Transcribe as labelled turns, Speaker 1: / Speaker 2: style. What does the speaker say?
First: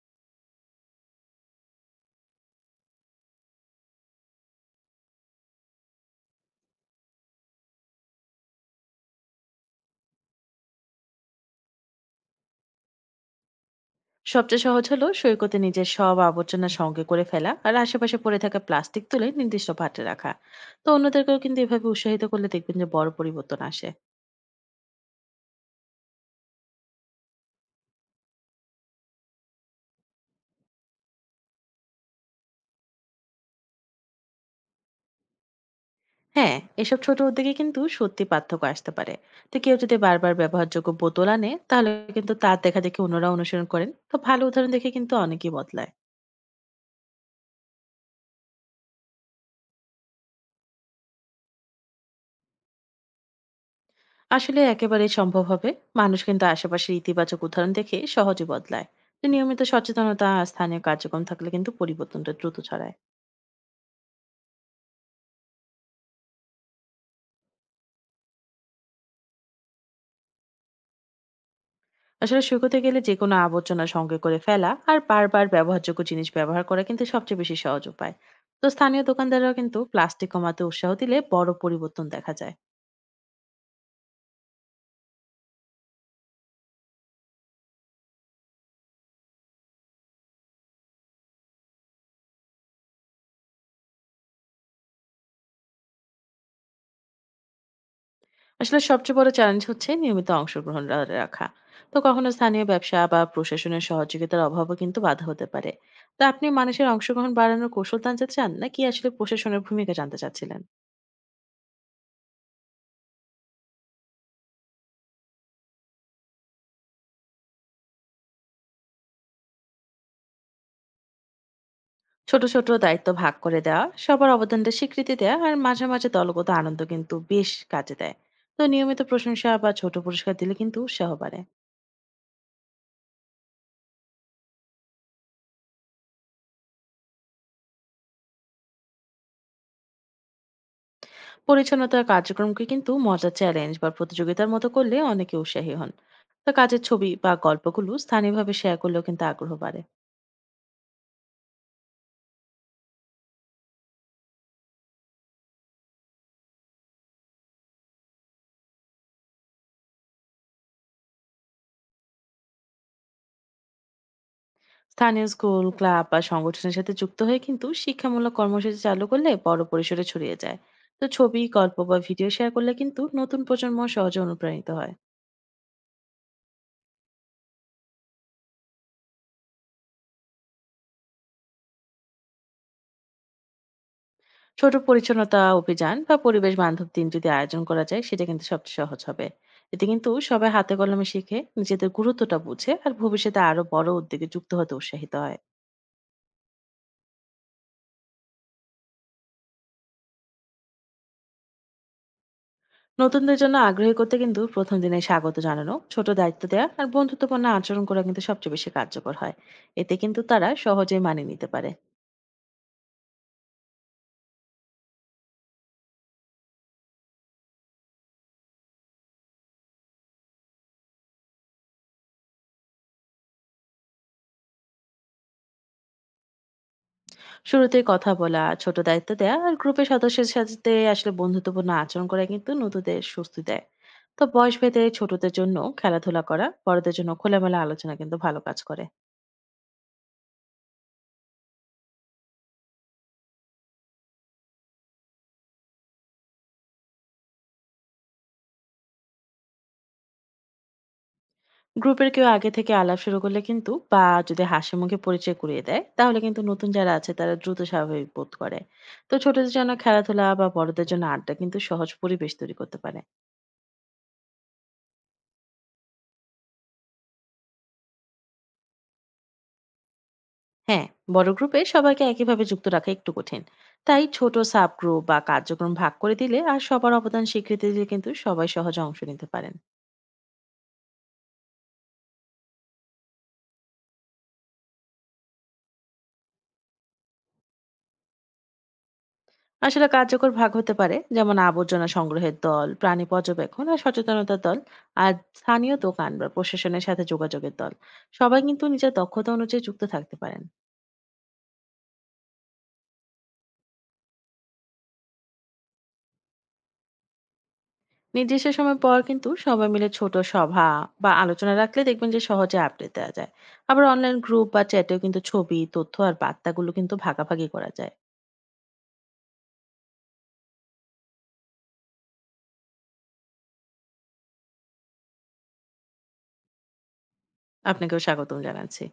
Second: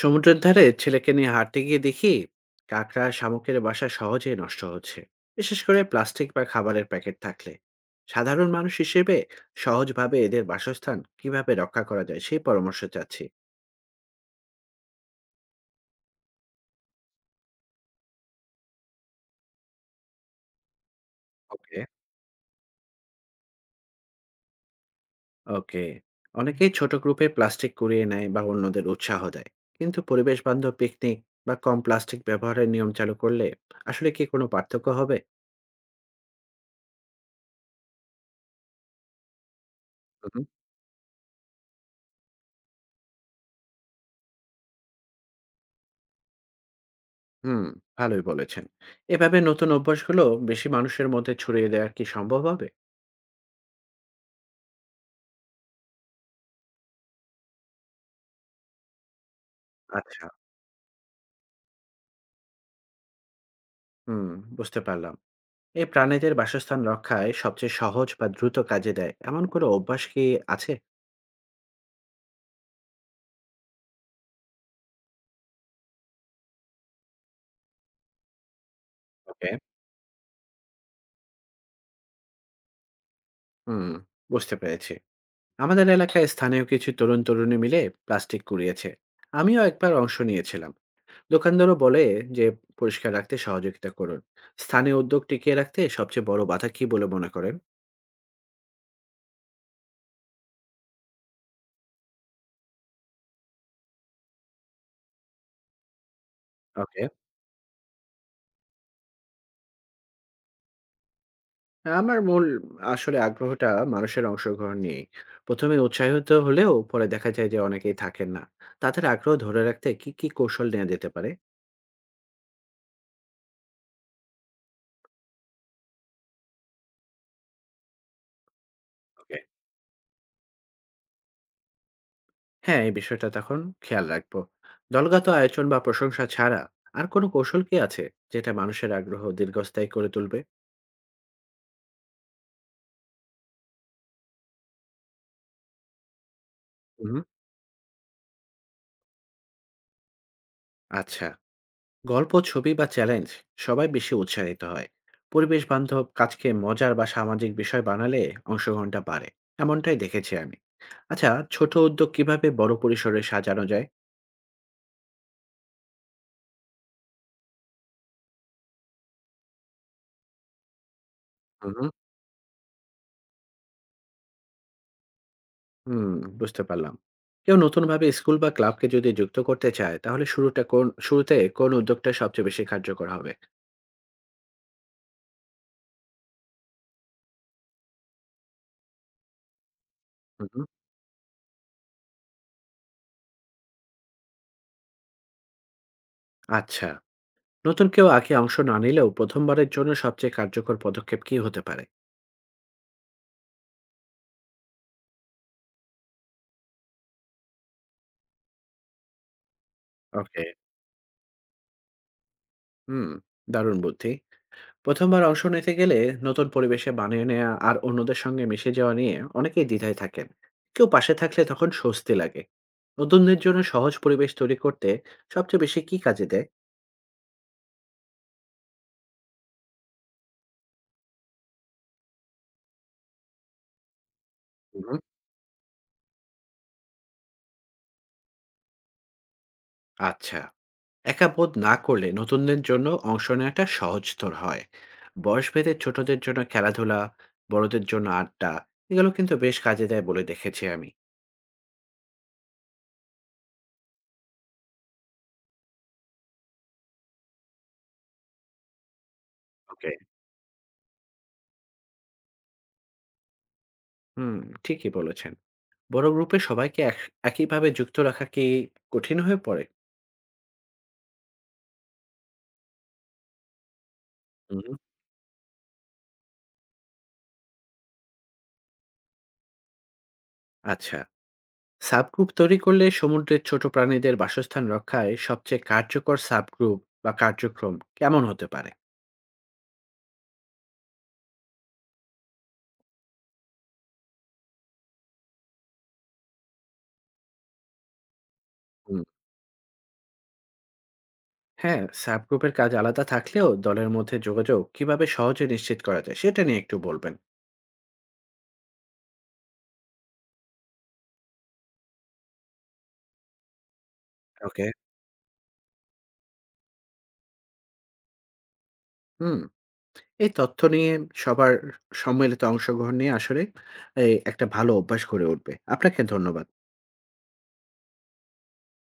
Speaker 1: সমুদ্রের ধারে ছেলেকে নিয়ে হাঁটতে গিয়ে দেখি কাঁকড়া শামুকের বাসা সহজেই নষ্ট হচ্ছে, বিশেষ করে প্লাস্টিক বা খাবারের প্যাকেট থাকলে। সাধারণ মানুষ হিসেবে সহজভাবে এদের বাসস্থান কিভাবে রক্ষা করা যায়, সেই পরামর্শ চাচ্ছি।
Speaker 2: সবচেয়ে সহজ হলো সৈকতে নিজের সব আবর্জনা সঙ্গে করে ফেলা আর আশেপাশে পড়ে থাকা প্লাস্টিক তুলে নির্দিষ্ট পাত্রে রাখা। তো অন্যদেরকেও কিন্তু
Speaker 1: ওকে,
Speaker 2: এভাবে উৎসাহিত করলে দেখবেন যে বড় পরিবর্তন আসে।
Speaker 1: ওকে। অনেকেই ছোট গ্রুপে প্লাস্টিক কুড়িয়ে নেয় বা অন্যদের উৎসাহ দেয়, কিন্তু পরিবেশ বান্ধব পিকনিক বা কম প্লাস্টিক ব্যবহারের নিয়ম চালু করলে আসলে কি কোনো পার্থক্য হবে?
Speaker 2: হ্যাঁ, এসব ছোট উদ্যোগে কিন্তু সত্যি পার্থক্য আসতে পারে। তো কেউ যদি বারবার ব্যবহারযোগ্য বোতল আনে তাহলে কিন্তু তার দেখা দেখে অন্যরা অনুসরণ করেন। তো ভালো উদাহরণ দেখে কিন্তু অনেকেই বদলায়।
Speaker 1: হুম, ভালোই বলেছেন। এভাবে নতুন অভ্যাসগুলো বেশি মানুষের মধ্যে ছড়িয়ে দেওয়া কি সম্ভব হবে?
Speaker 2: আসলে একেবারেই সম্ভব হবে। মানুষ কিন্তু আশেপাশের ইতিবাচক উদাহরণ দেখে সহজে বদলায়। তো নিয়মিত সচেতনতা
Speaker 1: আচ্ছা,
Speaker 2: আর স্থানীয় কার্যক্রম থাকলে কিন্তু পরিবর্তনটা দ্রুত ছড়ায়।
Speaker 1: হুম, বুঝতে পারলাম। এই প্রাণীদের বাসস্থান রক্ষায় সবচেয়ে সহজ বা দ্রুত কাজে দেয় এমন কোনো অভ্যাস কি আছে?
Speaker 2: আসলে শুকোতে গেলে যে কোনো আবর্জনা সঙ্গে করে ফেলা আর বারবার ব্যবহারযোগ্য জিনিস ব্যবহার করা কিন্তু সবচেয়ে বেশি সহজ উপায়। তো স্থানীয়
Speaker 1: ওকে,
Speaker 2: দোকানদাররাও কিন্তু প্লাস্টিক কমাতে উৎসাহ দিলে বড় পরিবর্তন দেখা যায়।
Speaker 1: হুম, বুঝতে পেরেছি। আমাদের এলাকায় স্থানীয় কিছু তরুণ তরুণী মিলে প্লাস্টিক কুড়িয়েছে। আমিও একবার অংশ নিয়েছিলাম। দোকানদারও বলে যে পরিষ্কার রাখতে সহযোগিতা করুন। স্থানীয় উদ্যোগ টিকিয়ে রাখতে সবচেয়ে বড় বাধা কি বলে মনে করেন?
Speaker 2: আসলে সবচেয়ে বড় চ্যালেঞ্জ হচ্ছে নিয়মিত অংশগ্রহণ রাখা। তো কখনো স্থানীয় ব্যবসা বা প্রশাসনের সহযোগিতার অভাবও কিন্তু বাধা হতে পারে। তো আপনি মানুষের
Speaker 1: ওকে।
Speaker 2: অংশগ্রহণ বাড়ানোর কৌশল জানতে চান, নাকি আসলে প্রশাসনের ভূমিকা জানতে চাচ্ছিলেন?
Speaker 1: আমার মূল আসলে আগ্রহটা মানুষের অংশগ্রহণ নিয়েই। ১ম এ উৎসাহিত হলেও পরে দেখা যায় যে অনেকেই থাকেন না। তাদের আগ্রহ ধরে রাখতে কি, কি কৌশল নেওয়া যেতে পারে?
Speaker 2: ছোট ছোট দায়িত্ব ভাগ করে দেওয়া, সবার অবদানটা স্বীকৃতি দেওয়া আর মাঝে মাঝে দলগত আনন্দ কিন্তু বেশ কাজে দেয়। তো নিয়মিত
Speaker 1: ওকে।
Speaker 2: প্রশংসা বা ছোট পুরস্কার দিলে কিন্তু উৎসাহ বাড়ে।
Speaker 1: হ্যাঁ, এই বিষয়টা তখন খেয়াল রাখবো। দলগত আয়োজন বা প্রশংসা ছাড়া আর কোনো কৌশল কি আছে যেটা মানুষের আগ্রহ দীর্ঘস্থায়ী করে তুলবে?
Speaker 2: পরিচ্ছন্নতার কার্যক্রমকে কিন্তু মজার চ্যালেঞ্জ বা প্রতিযোগিতার মতো করলে অনেকে উৎসাহী হন। তো কাজের ছবি
Speaker 1: হুম।
Speaker 2: বা গল্পগুলো স্থানীয়ভাবে শেয়ার করলেও কিন্তু আগ্রহ বাড়ে।
Speaker 1: আচ্ছা। গল্প, ছবি বা চ্যালেঞ্জ, সবাই বেশি উৎসাহিত হয়। পরিবেশ বান্ধব কাজকে মজার বা সামাজিক বিষয় বানালে অংশগ্রহণটা বাড়ে, এমনটাই দেখেছি আমি। আচ্ছা, ছোট উদ্যোগ কিভাবে বড় পরিসরে সাজানো যায়?
Speaker 2: স্থানীয় স্কুল, ক্লাব বা সংগঠনের সাথে যুক্ত হয়ে কিন্তু শিক্ষামূলক কর্মসূচি চালু করলে বড় পরিসরে ছড়িয়ে যায়। তো ছবি, গল্প
Speaker 1: হুম,
Speaker 2: বা ভিডিও শেয়ার করলে কিন্তু নতুন প্রজন্ম সহজে অনুপ্রাণিত হয়।
Speaker 1: হুম, বুঝতে পারলাম। কেউ নতুনভাবে স্কুল বা ক্লাবকে যদি যুক্ত করতে চায়, তাহলে শুরুটা কোন, শুরুতে কোন উদ্যোগটা সবচেয়ে বেশি কার্যকর হবে?
Speaker 2: ছোট পরিচ্ছন্নতা অভিযান বা পরিবেশ বান্ধব দিন যদি আয়োজন করা যায়, সেটা কিন্তু সবচেয়ে সহজ হবে। এতে কিন্তু সবাই
Speaker 1: হুম,
Speaker 2: হাতে কলমে শিখে নিজেদের গুরুত্বটা বুঝে আর ভবিষ্যতে আরো বড় উদ্যোগে যুক্ত হতে উৎসাহিত হয়।
Speaker 1: আচ্ছা। নতুন কেউ আগে অংশ না নিলেও প্রথমবারের জন্য সবচেয়ে কার্যকর পদক্ষেপ কি হতে পারে?
Speaker 2: নতুনদের জন্য আগ্রহী করতে কিন্তু প্রথম দিনে স্বাগত জানানো, ছোট দায়িত্ব দেওয়া আর বন্ধুত্বপূর্ণ আচরণ করা কিন্তু সবচেয়ে বেশি কার্যকর হয়। এতে কিন্তু
Speaker 1: ওকে,
Speaker 2: তারা সহজেই মানিয়ে নিতে পারে।
Speaker 1: হুম, দারুণ বুদ্ধি। প্রথমবার অংশ নিতে গেলে নতুন পরিবেশে মানিয়ে নেওয়া আর অন্যদের সঙ্গে মিশে যাওয়া নিয়ে অনেকেই দ্বিধায় থাকেন। কেউ পাশে থাকলে তখন স্বস্তি লাগে। নতুনদের জন্য সহজ পরিবেশ তৈরি করতে সবচেয়ে বেশি কি কাজে দেয়?
Speaker 2: শুরুতে কথা বলা, ছোট দায়িত্ব দেয়া আর গ্রুপের সদস্যের সাথে আসলে বন্ধুত্বপূর্ণ আচরণ করা কিন্তু নতুনদের স্বস্তি দেয়। তো বয়স ভেদে
Speaker 1: হুম,
Speaker 2: ছোটদের জন্য খেলাধুলা করা, বড়দের জন্য খোলামেলা আলোচনা কিন্তু ভালো কাজ করে।
Speaker 1: আচ্ছা। একা বোধ না করলে নতুনদের জন্য অংশ নেওয়াটা সহজতর হয়। বয়সভেদে ছোটদের জন্য খেলাধুলা, বড়দের জন্য আড্ডা, এগুলো কিন্তু বেশ কাজে দেয় বলে দেখেছি আমি।
Speaker 2: গ্রুপের কেউ আগে থেকে আলাপ শুরু করলে কিন্তু বা যদি হাসি মুখে পরিচয় করিয়ে দেয়, তাহলে কিন্তু নতুন যারা আছে তারা দ্রুত স্বাভাবিক বোধ করে। তো ছোটদের জন্য
Speaker 1: ওকে,
Speaker 2: খেলাধুলা বা বড়দের জন্য আড্ডা কিন্তু সহজ পরিবেশ তৈরি করতে পারে।
Speaker 1: হুম, ঠিকই বলেছেন। বড় গ্রুপে সবাইকে একইভাবে যুক্ত রাখা কি কঠিন হয়ে পড়ে?
Speaker 2: হ্যাঁ, বড় গ্রুপে সবাইকে একইভাবে যুক্ত রাখা একটু কঠিন। তাই ছোট সাব
Speaker 1: হুম,
Speaker 2: গ্রুপ বা কার্যক্রম ভাগ করে দিলে আর সবার অবদান স্বীকৃতি দিলে কিন্তু সবাই সহজে অংশ নিতে পারেন।
Speaker 1: আচ্ছা। সাবগ্রুপ তৈরি করলে সমুদ্রের ছোট প্রাণীদের বাসস্থান রক্ষায় সবচেয়ে কার্যকর সাবগ্রুপ বা কার্যক্রম কেমন হতে পারে?
Speaker 2: আসলে কার্যকর ভাগ হতে পারে, যেমন আবর্জনা সংগ্রহের দল, প্রাণী পর্যবেক্ষণ আর সচেতনতার দল, আর স্থানীয় দোকান বা প্রশাসনের সাথে যোগাযোগের দল। সবাই কিন্তু নিজের
Speaker 1: হুম,
Speaker 2: দক্ষতা অনুযায়ী যুক্ত থাকতে পারেন।
Speaker 1: হ্যাঁ, সাবগ্রুপের কাজ আলাদা থাকলেও দলের মধ্যে যোগাযোগ কিভাবে সহজে নিশ্চিত করা যায় সেটা নিয়ে একটু বলবেন?
Speaker 2: নির্দিষ্ট সময় পর কিন্তু সবাই মিলে ছোট সভা বা আলোচনা রাখলে দেখবেন যে সহজে আপডেট দেওয়া যায়। আবার অনলাইন গ্রুপ বা
Speaker 1: ওকে,
Speaker 2: চ্যাটেও কিন্তু ছবি, তথ্য আর বার্তাগুলো কিন্তু ভাগাভাগি করা যায়।
Speaker 1: হুম। এই তথ্য নিয়ে, সবার সম্মিলিত অংশগ্রহণ নিয়ে আসলে এই একটা ভালো অভ্যাস গড়ে উঠবে। আপনাকে ধন্যবাদ।
Speaker 2: আপনাকেও স্বাগতম জানাচ্ছি।